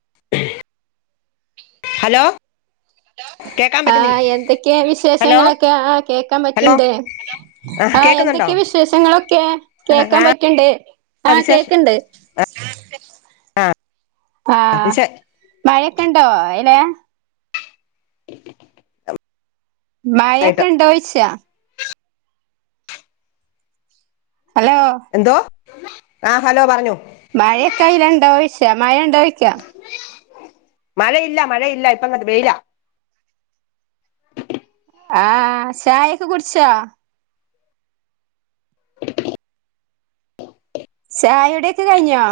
[unintelligible] [unintelligible] Hello കേക്കാൻ ആ പറ്റുന്നില്ലേ എന്തൊക്കെയാ ഹലോ വിശേഷങ്ങളൊക്കെ ആ കേൾക്കാൻ ഹലോ പറ്റണ്ട്, ആ എന്തൊക്കെ വിശേഷങ്ങളൊക്കെ ആ കേൾക്കാൻ പറ്റണ്ട്, ആ കേൾക്കണ്ട്. ആ ആ വിശേ മഴയെക്കെ ഇണ്ടോ ഇ ഏ [unintelligible] ആയിട്ട് മഴയെക്കെ ഇണ്ടോ ഓയിച്ച. ഹലോ എന്തോ ആ ഹലോ പറഞ്ഞു. മഴയെക്കെ അയിലെണ്ടോ ഓയിച്ച മഴയുണ്ടോന്ന് ഓയിച്ച. മഴ ഇല്ല മഴ ഇല്ല ഇപ്പ ഇങ്ങട് വെയില. ആ ചായയൊക്കെ കുടിച്ച. [unintelligible] ചായ കുടിയൊക്കെ കൈഞ്ഞോ?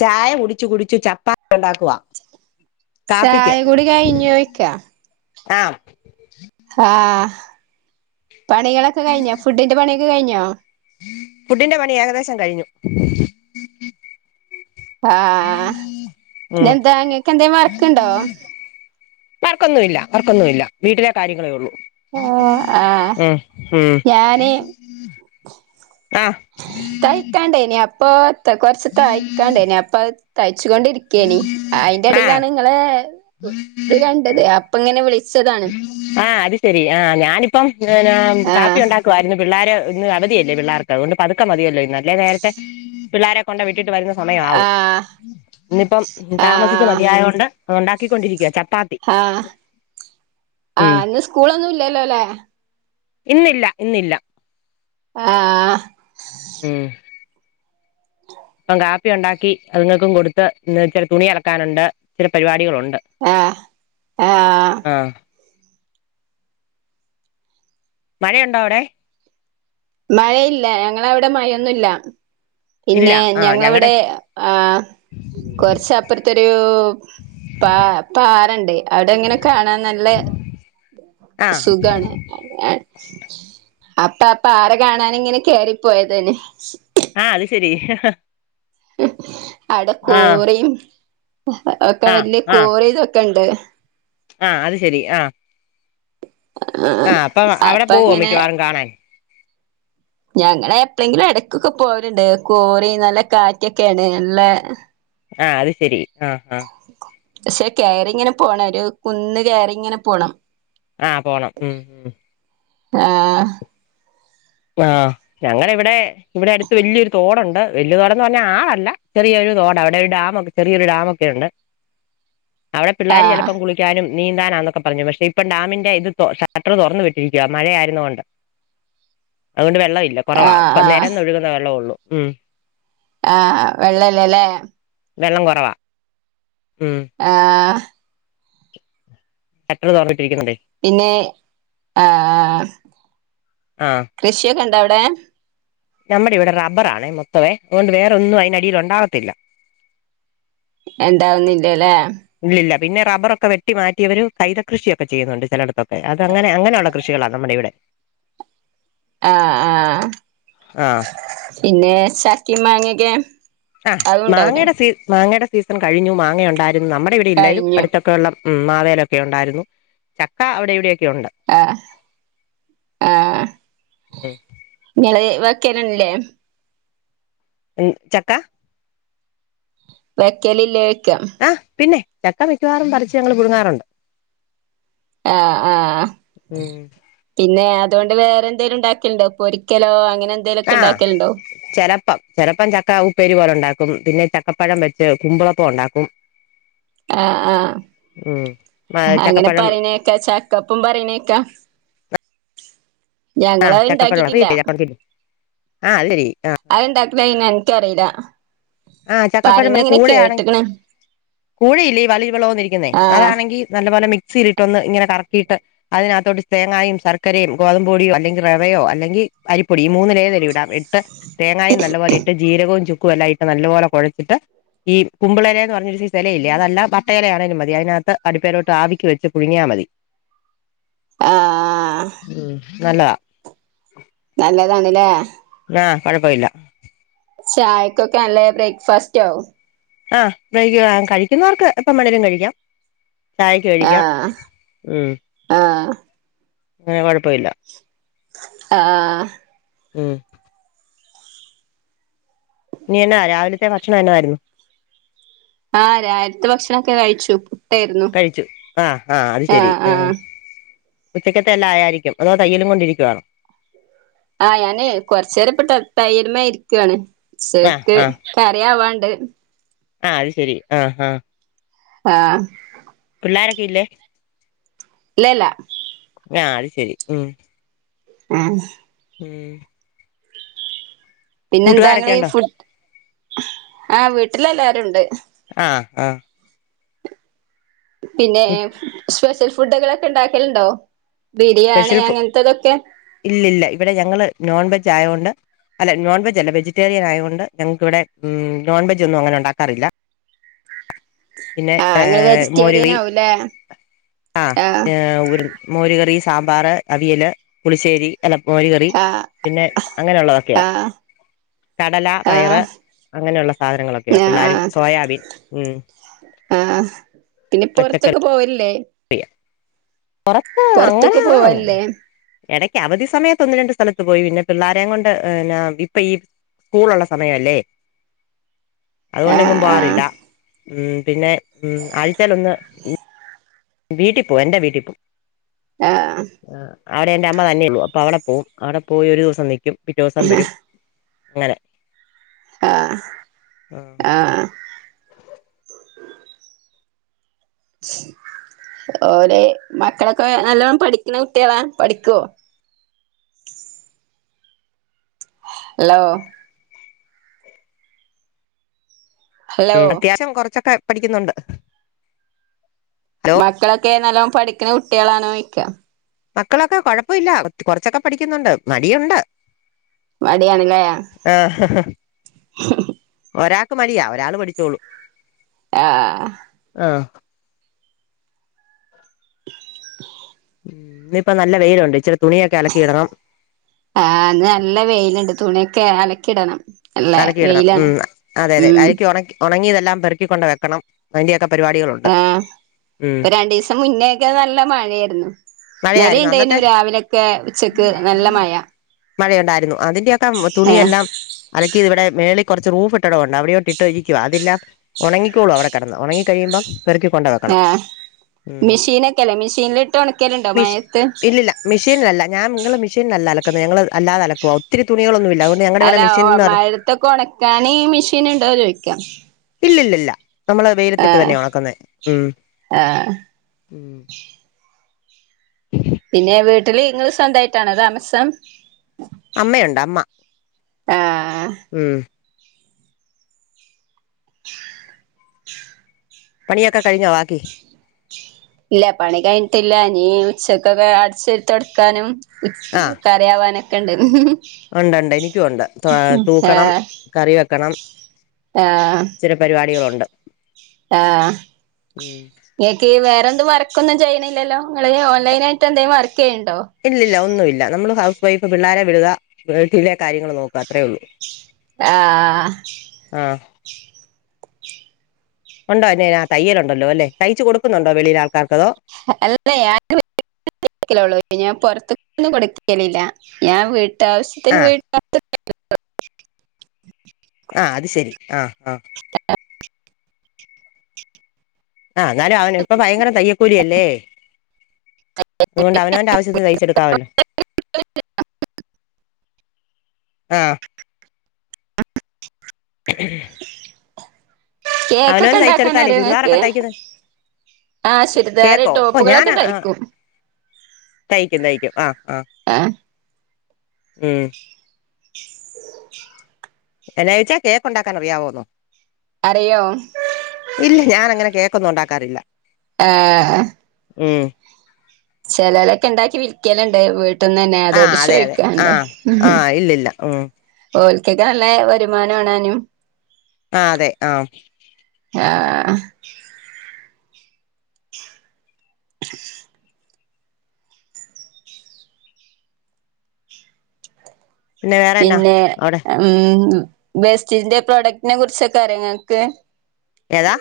ചായ കുടിച്ചു കുടിച്ചു, ചപ്പാത്തി ഉണ്ടാക്കുവാ. കാപ്പിക്ക് ചായ കുടി കൈഞ്ഞോ ചോയിക്ക. ആ ആഹ് പണികളൊക്കെ കൈഞ്ഞോ ഫുഡിൻ്റെ പണിയൊക്കെ കൈഞ്ഞോ? ഫുഡിൻ്റെ പണി ഏകദേശം കൈഞ്ഞു. ആഹ് ഇനി ഉം എന്താ ഇങ്ങക്ക് [unintelligible] വർക്ക് ഇണ്ടോ? വർക്കൊന്നും ഇല്ല വർക്കൊന്നും ഇല്ല വീട്ടിലെ കാര്യങ്ങളെ ഒള്ളു. ആ അ ഉം ഞാനേ ആ തൈക്കാനിണ്ട് ഇനിയ [unintelligible] ത്തെയ് കൊർച്ച് തഴിക്കാൻ ഇണ്ടായിനി അപ്പ അയ് തൈ ച്ചു കൊണ്ട് ഇരിക്കെയെനി അയിൻ്റെ ആ എടിലാണ് ഇങ്ങളെ ഇത് കണ്ടെത് അപ്പ ഇങ്ങനെ വിളിച്ചെതാണ് ആഹ് അത് ശെരി ആഹ് ഞാനിപ്പം ഇങ്ങെനെ കാപ്പി ആഹ് ഉണ്ടാക്കുവായിരുന്നു പിള്ളാര് ഇന്ന് അവധിയല്ലേ പിള്ളേർക്ക് അതുകൊണ്ട് പതുക്കെ മതിയല്ലോ ഇന്ന് അല്ലെ നേരത്തെ പിള്ളാരെ കൊണ്ട് വിട്ട് ട്ട് വരുന്ന സമയമാവും ആഹ് ഇന്നിപ്പം താമസിച്ച് ആഹ് മതിയായോണ്ട് അത് ഒണ്ടാ - കൊണ്ടിരിക്കുവ ചക്കേ - ആഹ് ആ ഉം ഇന്ന് സ്കൂളൊന്നും ഇല്ലല്ലോ അല്ലേ ഇന്നില്ല ഇന്നില്ല ആ ഉം അപ്പം കാപ്പി ഉണ്ടാക്കി അതുങ്ങൾക്കും കൊടുത്ത് ഇന്ന് ഇച്ചിരി തുണി അലക്കാനുണ്ട് ചില പരിപാടികളുണ്ട്- ആഹ് ആഹ് മഴയുണ്ടോ അവിടെ മഴയില്ല ഞങ്ങളവിടെ മഴയൊന്നുവില്ല ഇല്ല പിന്നെ ആഹ് ഞങ്ങടെ ഞങ്ങളവിടെ ആ കുറച്ചപ്പുറത്തോരു പാ പാറണ്ട് അവിടെങ്ങനെ കാണാൻ നല്ല ആഹ് സുഖവാണ് അപ്പ [unintelligible] പാറ കാണാന് ഇങ്ങനെ കേറിപ്പോയതാന് ആ അത് ശരി [inaudible] ആഹ് അടെക്കൂറയും ഒക്കെ ആഹ് വലിയ ആഹ് കോരയും ഇതൊക്കെ ഉണ്ട് ആഹ് അത് ശരി ആഹ് ആ അപ്പം അവിടെ അപ്പൊ പോവോ മിക്കവാറും കാണാൻ ഞങ്ങളെ എപ്പളെങ്കിലും ഇടക്കൊക്കെ പോവാല്ണ്ട് കോറി നല്ല കാറ്റൊക്കെയാണ് നല്ല ആ അത് ശരി ആഹ് ആഹ് പക്ഷെ കയറി ഇങ്ങനെ പോണം ഒരു കുന്ന് കേയറിങ്ങനെ പോണം ആ പോണം ഉം ഉം ആ വിടെ ഇവിടെ അടുത്ത് വലിയൊരു തോടുണ്ട് വലിയ തോടെന്ന് പറഞ്ഞ ആളല്ല ചെറിയൊരു തോട അവിടെ ഒരു ഡാമ ചെറിയൊരു ഡാമ് ഒക്കെ ഒണ്ട് അവിടെ പിള്ളാര് ആഹ് ചിലപ്പം കുളിക്കാനും നീന്താനാന്നൊക്കെ പറഞ്ഞു പക്ഷെ ഇപ്പൊ ഡാമിന്റെ ഇത് ഷട്ടർ തുറന്നു വിട്ടിരിക്കുവാ മഴ ആയിരുന്നുകൊണ്ട് അതുകൊണ്ട് വെ വെള്ളവില്ല കുറവാ ആഹ് ഇ ആഹ് നിരന്നൊഴുകുന്ന വെള്ളവെ ഉള്ളൂ ഉം ആഹ വെള്ളല്ലേല്ലേ വെള്ളം കുറവാ ആഏ എത്ര പിന്നെ ആഹ ആഹ് കൃഷിയൊക്കെ ഉണ്ടോ അവിടെ ഏ നമ്മുടെ ഇവിടെ റബ്ബറാണ മൊത്തവേ അതുകൊണ്ട് വേറെൊന്നും അതിന്ടിൽുണ്ടാവത്തില്ല എണ്ടാവുന്നില്ലല്ലേ ഇല്ലില്ല പിന്നെ റബ്ബറൊക്കെ വെട്ടി മാറ്റിയവര് കൈത കൃഷിയൊക്കെ ചെയ്യുന്നുണ്ട് ചിലയിടത്തൊക്കെ അത് അങ്ങനെ അങ്ങനെയുള്ള കൃഷികളാണ് നമ്മുടെ ഇവിടെ ആഹ ആഹ ആഹ് പിന്നെ ഈ മാങ്ങയൊക്കെ ആഹ മാങ്ങയുടെ സീ മാങ്ങയുടെ സീസൺ കഴഞ്ഞു മാങ്ങയ ഉണ്ടായി നമ്മുടെ ഇവിടെ ഇല്ലായാലും കഴിഞ്ഞു അടുതൊക്കെ ഉള്ള ഉം മാവേലൊക്കെ ഉണ്ടായിരുന്നു ചക്ക അവിടെ എവിടെ ആഹ് ആഹ ഇങ്ങെ വക്കാനല്ലേ ചക്ക വെക്കലില്ലേ വയ്ക്കാം ആഹ് പിന്നെ ചക്ക മിക്കവാറും പറിച്ച് ഞങ്ൾ പുഴുങ്‌രുണ്ട് ആഹ ആഹ് ഉം പിന്നെ അതുകൊണ്ട് വേറെ എന്തേലും ഉണ്ടാക്കിണ്ട പൊരിക്കലോ അങ്ങനെ എന്തേലുമൊക്കെ ആഹ ഉണ്ടാക്കലുണ്ടോ ചെലപ്പം ചെറുപ്പം ചക്ക ഉപ്പേരി പോലെ ഉണ്ടാക്കും പിന്നെ ചക്കപ്പഴം വെച്ച് കുമ്പിളപ്പം ഉണ്ടാക്കും ആഹ ഉം ആഹ അങ്ങനെ ചക്കപ്പഴം പറണേക്കാം ചക്കപ്പും പറണേക്കാം ആഹ് ഞങ്ങളത് ചക്കപ്പഴം ഇണ്ടാക്കിട്ടില്ല അറിയത്തില്ലേ ചക്കപ്പഴത്തിന്റെ ആഹ് അത് ശരി ആഹ് അതന്ത താാക്കതായിന [unintelligible] ിക്കറതാ [unintelligible] ആഹ ചക്കപ്പഴം കൂടെയാണെ കൂഴയില്ലേ വലിരു വിളം വന്നിരിക്കുന്നേ ആഹ് അതാണെങ്കി നല്ലപോലെ മി ീരിട്ടൊ ഒന്ന് ഇങ്ങെ കറക്കിയിട്ട് അതിനകത്തോട്ട് തേങ്ങയുംും ശർക്കരയും ഗോതമ്പൊടിയോ അല്ലെങ്ക റെവയോ അല്ലെങ്കിൽ അരീ പൊടി മൂന്നിലേഏതല വിടാം എട്ട് തേങ്ങായ നല്ല പോലെ ഇട്ട് ജീരകവും ച കുലായി നല്ല പോോലെ കുഴച്ചിട്ട് ഈ കുമ്പളല എന്ന് പറഞ്ഞൊരു ഇലയില്ലേ അതല്ല വട്ട ഇലയാണേലും മതി അതിനകത്ത് അടുപ്പേരോട്ട് ആവിിക്കക്ക് വെച്ച് പുഴുങ്ങിയൽ മതി ആഹ് ഉ നല്ല നല്ലതാണല്ലേ ആഹ് കുഴപ്പമില്ല ചായക്കൊക്കെ നല്ല ബ്രേക്ക്ഫാസ്റ്റ് ആവുംും ആഹ് അ കഴിക്കുന്നവർക്ക് ഇപ്പം മണേരും കഴിക്കാം ചായ ക കഴിക്കാം ആഹ് മ്മ് ആഹ് അങ്ങനെ കൊഴപ്പില്ല ആ ഉം ഇനിന്നെ രാവിലത്തെ ഭക്ഷണം എന്നന്ന ആായിരുന്നു ആഹ രയിരത്തെ ഭക്ഷണൊക്കെ കഴിച്ചു പുട്ടായിരുന്നു കഴിച്ചു ആഹ് ആഹ് അത് ശെരി ആ ഉച്ചക്കത്തെല്ലാം ആയായിരിക്കും അതോ തയ്യലും കൊണ്ടിരിക്കുവവാണോ ആഹ് ഞാന് കൊറച്ച നേേരം ഇപ്പട്ട തയ്യല് മേ ഇരികാണ് സക്ക് കറിയാവാണ്ട് ണ്ട് ആഹ അത് ശരി ആഹ ആഹ ആഹ എല്ലാരൊക്ക ഇല്ലേ ഇല്ലല്ല ആല് ശരി ഉ ആഹ ഉം പിന്നെന്താങ്ങ കൂട്ടുകാരൊക്കെ ഉണ്ടോ ഫുഡ് ആഹ് വീട്ടിലെ എല്ലാരും ഉണ്ട് ആഹ ആഹ പിന്നെ സ്പെഷ്യൽ ഫുഡുകളൊക്കെ ഉണ്ടാക്കിയലുണ്ടോ സ്പെഷ്യൽ ഫു ഇല്ലല്ല ഇവിടെ ഞങ്ങള് നോൺവെജ് ് ആയൊണ്ട് അല്ല നോൺവെജ് അല്ല വെജിറ്റേറിയൻ ആയത്ൊണ്ട് ഞങ്ങൾക്ക്വിടെ നോൺ വെജ ഒന്നും അങ്ങനെ ഉണ്ടാക്കാറില്ല പിന്നെ ആഹ് ഏ ഇങ്ങള് വെജിറ്റേറിയൻ മോരുകറി ആവൂലേ ആ ആഹ് ഉർ മോർ കറി സാമ്പാർ അവിയല് പുളിശ്ശേരി എ ല മോർ കറി ആഹ് പിന്നെ അങ്ങനെയുള്ളതൊക്കെയാണ് ആഹ് കടല പയറ് ആഹ് അങ്ങനെയുള്ള സാധനങ്ങളൊക്കെയ പിള്ളരും ആഹ് സോയാബീൻ ഉ ആഹ് പിന്നെപ്പ പുറത്തൊക്കെ പോവല്ലേ യ്യാ പൊറത്തൊക്കെ പോവല്ലേ എടക്ക് അവധി സമയത്ത് ഒന്ന് രണ്ട് സ്ഥലത്ത് പോയി പിന്നെ പിള്ളാരേം കൊണ്ട് ന്നാ ഇപ്പൊ ഈ സ്കൂളുള്ള സമയല്ലേ അതുകൊണ്ടെങ്ങും പോവാറില്ല ആഹ് ഉം പിന്നെ ഉം ആഴ്ചേലൊന്ന് വീട്ടി പോവും എന്റെ വീട്ടിൽ പോവും ആ അവിടെ എന്റെ അമ്മ തന്നെയൊള്ളു അപ്പൊ അവിടെ പോവും അവിടെ പോയൊരൂസം നിക്കും പിറ്റൂസം വരും അങ്ങനെ ആ ആ ഓര് മക്കളൊക്കെ നല്ലവണം പഠിക്ക്ണ കുട്ട്യാളാ പഠിക്കോ ലോ ഹലോ ഉം അത്യാവശ്യം കൊറച്ചൊക്കെ പഠിക്കുന്നുണ്ട് ഹലോ മക്കളെ ക്കെ നല്ലോം പഠിക്ക്ണ കുട്ടികളാണോയ്ക്ക മക്കളൊക്കെ കൊഴപ്പയില്ല കൊറച്ചൊക്കെ പഠിക്കുന്നുണ്ട് മടിയുണ്ട് മടിയണ്ലെ ആഹ് ക്ക് മടിയാ ഒരാള് പഠിച്ചോളും ആ ആ [unintelligible] ഉം ഇന്നിപ്പ നല്ല വെയിലുണ്ട് ഇച്ചിരി തുണിയൊക്കെ അലക്കിയിടണം ആ ന്ന് നല്ല വെയില്ണ്ട് തുണിയൊക്കെ അലക്കിടണം അല്ലേ അലക്കി ഇടണം വെയിലാണ് ഉം അതെ അതെ ഉം അലക്കി ഒണക്കി ഉണങ്ങിയതെല്ലാം പെറുക്കിക്കാെണ്ട് വെക്കണം അതിന്റെക്കെ ആ ഇ പ്പ രണ്ടീസം മുന്നേക്കെ നല്ലെ മഴേയ്ര്ന്നു മഴയായിരുന്നു ഇന്നാലീണ്ടേയ്നു അന്നത്തെ രാവിലൊക്കെ ഉച്ചക്ക് നല്ല മഴ മഴയുണ്ടായിരുന്നു അതിന്റെയൊക്കെ ആ തുണിയെല്ലാം അലക്കിയത് ഇവിടെ മേളി കാെറച്ച് റൂഫ് ട്ടടോണ്ട് അവിടാേട്ട ഇട്ടാേ ഇരിക്ക അതില്ല ഒണങ്ങിക്കോളും അവിടെ കെടന്ന് ഒണങ്ങി കഴിയുമ്പം പെറുക്കി കൊണ്ട് വെക്കണം ആഹ് ഉം മെഷീനൊക്കെല്ലേ മെഷീനിലിട്ട് ഒണക്കലുണ്ടോ മിഷ് മഴയത്ത് ഇല്ലല്ല മിഷീൻലല്ല ഞാൻ നിങ്ങള് മേഷീൻലല്ല അല ഞങ്ങള് അല്ലാതെ അലക്കുവാ ഒത്തിരി തുണികളൊന്നുല്ല അതുകൊണ്ട് ഞങ്ങടെവിടെ അല്ല മി മഴത്തൊക്കെ ഉണക്കാൻ മെഷീൻ ഉണ്ടാവ ചോദിക്കാം ഇല്ലില്ലില്ല നമ്മള് വെയിലത്തിട്ട് ആഹ തന്നെയാ ഉണക്കുന്നെ ഉം ആഹ പിന്നെ വീട്ടിൽ ഇങ്ങൾ സ്വന്തമായിട്ട് തെന്നെയാണോ താമസം അമ്മയുണ്ട് അമ്മ ആഹ് മ് പണിയാക്കാ കഴിഞ്ഞാ ബാക്കി ഇല്ല പണി കഴിഞ്ഞിട്ടില്ല ഇനീ ഉച്ചക്കൊക്കെ അടിചേരി തുടക്കാനും ഉമ് കറിയാവാനോക്കെ ക്കെഉണ്ട് ഉണ്ടണ്ട് എനിക്കും ഉണ്ട് തൂക്കണം ആഹ് കറി വെക്കണം ആഹ് ചില പരിപാടികളുണ്ട് ആഹ് ഉം ങ്ങൾക്ക് വേറെന്ത വർക്ക് ഒന്നും ചെയ്യിണിഇല്ലല്ലോ നിങ്ങൾ ഓൺലൈനാആയിട്ട് എന്തെങ്കും വർക്ക് ചെയ്യന്നുണ്ടോ ഇല്ലില്ല ഒന്നുമില്ല നമ്മള് ഹൗസ് വൈഫ് പിള്ളേരെ വിടുക വീട്ടിലെ കാര്യങ്ങള് നോക്കുക അത്രേ ഉള്ളു ആഹ ഉണ്ടോ എന്ന തയ്യലുണ്ടല്ലോ അല്ലേ തയ്ച്ച കൊടുക്കുന്നുണ്ടോ വെളിയിൽ ആൾക്കാർക്ക അതോ അല്ലഞൻ [unintelligible] ഞാൻ പുറത്തന്നും കൊടുക്കലില്ല ഞാൻ വീട്ട വീട്ടാവിഷ്യത്തിന് ആഹ് [unintelligible] ആ അത് ശരി ആ ആഹ ആ് എന്നാലും അവന ഇപ്പ ഭയങ്കര തയ്യൽക്കൂലിയല്ലേ അതുകൊണ്ട് അവനവന്റെ ആവശ്യത്തി തയിച്ചെടുക്കാവല്ലോ ആഹ [unintelligible] കേക്കൊക്കെ അവനവന് ഉണ്ടാക്കാൻ തയ്ച്ചെടുത്താലേ അറിയോ നിങ്ങൾക്ക് ചുരിദാറൊക്കെ തയ്ക്കുന്നത് ആഹ ചുരിദാർ കേക്കോ ഓ ടോപ്പുകളൊക്കെ ഞാനാ തയ്ക്കും തയ്ക്കും തയ്ക്കും ആഹ് ആഹ് ആഹ ഉം എന്നാചോദിച്ചേ കേക്ക് ഉണ്ടാക്കാൻ അറിയാവോന്നോ അറിയോ ഇല്ല ഞാൻ അങ്ങനെ കേക്ക കേക്കൊന്നും ഉണ്ടാക്കാനറിയില്ല ആഹ മ് ചേലോലൊക്കെ ഉണ്ടാക്കി വിൽക്കലുണ്ട് വീട്ട വീട്ട്ന്ന് തന്നെ ആ അതോണ്ട് അതെ അതെ ആ ചോദിക്കാട്ടോ ആ ഇല്ലില്ല ഉം കേക്ക്ഒക്കെ നല്ല വരുമാനംആണേനും ആ അതെ ആഹ് ആ വേറെന്നാ പിന്നെ അവിടെ ഉമ് ബേസ്റ്റിന്റെ പ്രോഡക്റ്റിനെ കുറിച്ചൊക്കെ അറിങ്ങക്ക് ഏതാ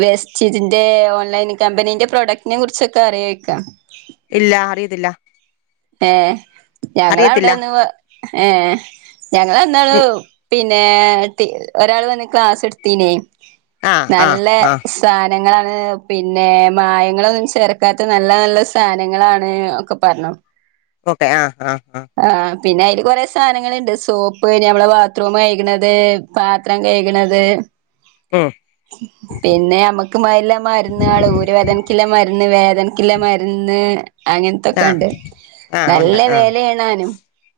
വേസ്റ്റ്തിന്റെ ഓൺലൈൻ കമ്പനീന്റെ പ്രോഡക്റ്റിനെ കുറിച്ചൊക്കെ അറിയ്ക്ക് ഇല്ല അറിയത്തില്ല ഏ അറിയത്തില്ല ഞങ്ങളവിടെന്ന് വ് ഏഹ് ഞങ്ങളെന്നാണ് നി- പിന്നെ തി ഒരാള് വന്ന് ക്ലാസെട്ത്തീന്യേ ആ ആ നല്ല ആ സ ഞങ്ങളാണ് പിന്നെ മായങ്ങളൊന്നും ചേർക്കാത്ത നല്ല നല്ല സാനങ്ങളാണ് ഒക്കെ പർഞ്ഞു. ഓക്കെ ആഹ് ആഹ് ആഹ് പിന്നെ അയില് കൊറെ സാനങ്ങള്ണ്ട്. സോപ്പ് ഞമ്മളെ ബാത്റൂം കഴിക് ണത് പാത്രം കഴിക്ണത്. ഉം പിന്നെ ഞമ്മക്ക് മാല്ല മര്ന്നേള് ഊരെ വേദനക്കില്ലെ മര്ന്ന് വേദനക്കില്ല മര്ന്ന് ആ അങ്ങൻത്തൊക്കെണ്ട്. ആ നല്ല ഉണ്ട് ആ വെലേണാനും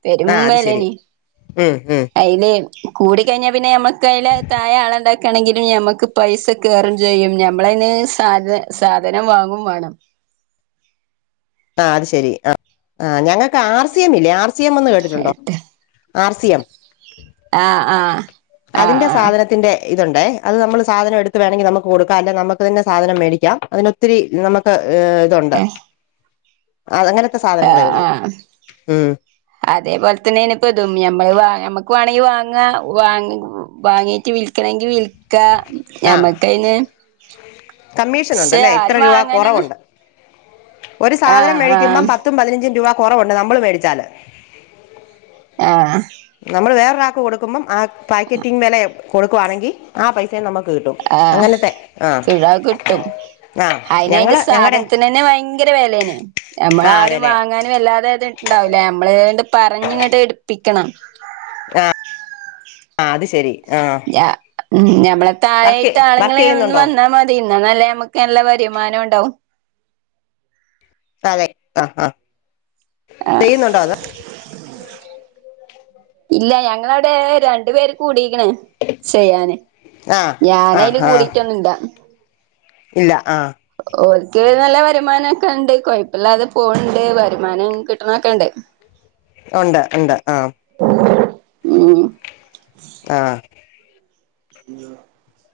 പെരും ആ അത് ശരി വെലേനി. ഉം ഉം അയില് കൂടി കഴിഞ്ഞാ പിന്നെ ഞമ്മക്ക് അയില താഴെ ആളണ്ടാക് ക്കാണെങ്കിലും ഞമക്ക് പൈസ കേറും ചെയ്യും ഞാ ഞമ്മളയ്ന് സാന് സാധനം വാങ്ങും വാണം അത് ശരി ആഹ് ആഹ് ഞങ്ങക്ക് ആർ സി എംല്ലേ ആ സിയമെന്ന് കേട്ടിട്ടുണ്ടോ? എട്ട് ആർ സി എം ആഹ് ആഹ് ആഹ് അതിന്റെ ആഹ് സാധനത്തിന്റെ ഇതുണ്ടെ അത് നമ്മള് സാധനം എടുത്ത് വേണങ്കിൽ നമുക്ക് കൊടുക്കാം അല്ലെ നമ്മുക്ക് തന്നെ സാധനം മേടിക്കാം അതിന് ഒത്തിരി നമ്മുക്ക് ഏ ഇതുണ്ട് അത് അങ്ങനത്തെ സാധനങ്ങളേ ആഹ് ഉള്ളൂ ആഹ് ഉം അതേപോലെ തന്നെ ഇനിപ്പതും ഞമ്മള് വാ ഞമ്മക്ക് വാണെങ്കി വാങ്ങാ വാങ്ങ വാങ്ങീട്ട് വിൽക്കണങ്കിൽ വിൽ ക്ക ആഹ് ഞമ്മക്കയ്ന്ന് കമ്മീഷൻ ക്ഷെ ഉണ്ടല്ലേ ഇത്ര ആരും രൂപ വാങ്ങാനൊന്നും കുറവുണ്ട് ഒരു സാധനം ആഹ് മേഴിക്കുമ്പം ആഹ് പത്തും പതിനഞ്ചും രൂപ കൊറവുണ്ട് നമ്മള് മേടിച്ചാല് ആഹ് നമ്മള് വേറെ ഒരാക്ക് കൊടുക്കുമ്പം ആ പാക്കറ്റിഗ് വെല കൊടുക്കുവാണെങ്കി ആ പൈസയും നമുക്ക് കിട്ടും ആഹ് അങ്ങനത്തെ ആഹ് പിഴ കിട്ടും ആഹ് അയ്ന് അയ്ന്റെ ഞങ്ങള് ഞങ്ങടെ സാധനത്തിന് തന്നെ ഭയങ്കര വെലയാണെയ് നമ്മൾ ആഹ് ആരും അതെല്ലേ വാങ്ങാനും വല്ലാതെ ഇത് ഇണ്ടാവില്ലേ നമ്മള് ഏതാണ്ട് പറഞ്ഞ് ഇങ്ങോട്ട് എടു പ്പിക്കണം ആ ആ അത് ശരി ആഹ് ഞാ ഞമ്മളെ വർക്ക് താഴെയായിട്ട് വർക്ക് ആളുങ്ങളെ ഒന്ന് ചെയ്യുന്നുണ്ടോ വന്നാ മതി എന്നാലല്ലേ നമ്മുക്ക് നല്ല വരുമാനം ഉണ്ടാവു അതെ അ അ ആ ഇല്ല ഞങ്ങളവിടെ രണ്ടു പേര് കൂടി ങ്ങനെ ചെയ്യാന് ആഹ് ഞാൻ അയ്ല് ആഹ് ആഹ് കൂടിയിട്ടൊന്നുല്ല ഇല്ല ആ ഓൽക്ക് നല്ല വരുമാനം ഒക്കെണ്ട് കൊഴപ്പെല്ലാതെ പോണ്ട് വരുമാനം കിട്ടണോക്കെണ്ട് ഉണ്ട് ഇണ്ട് മ് ആ [unintelligible]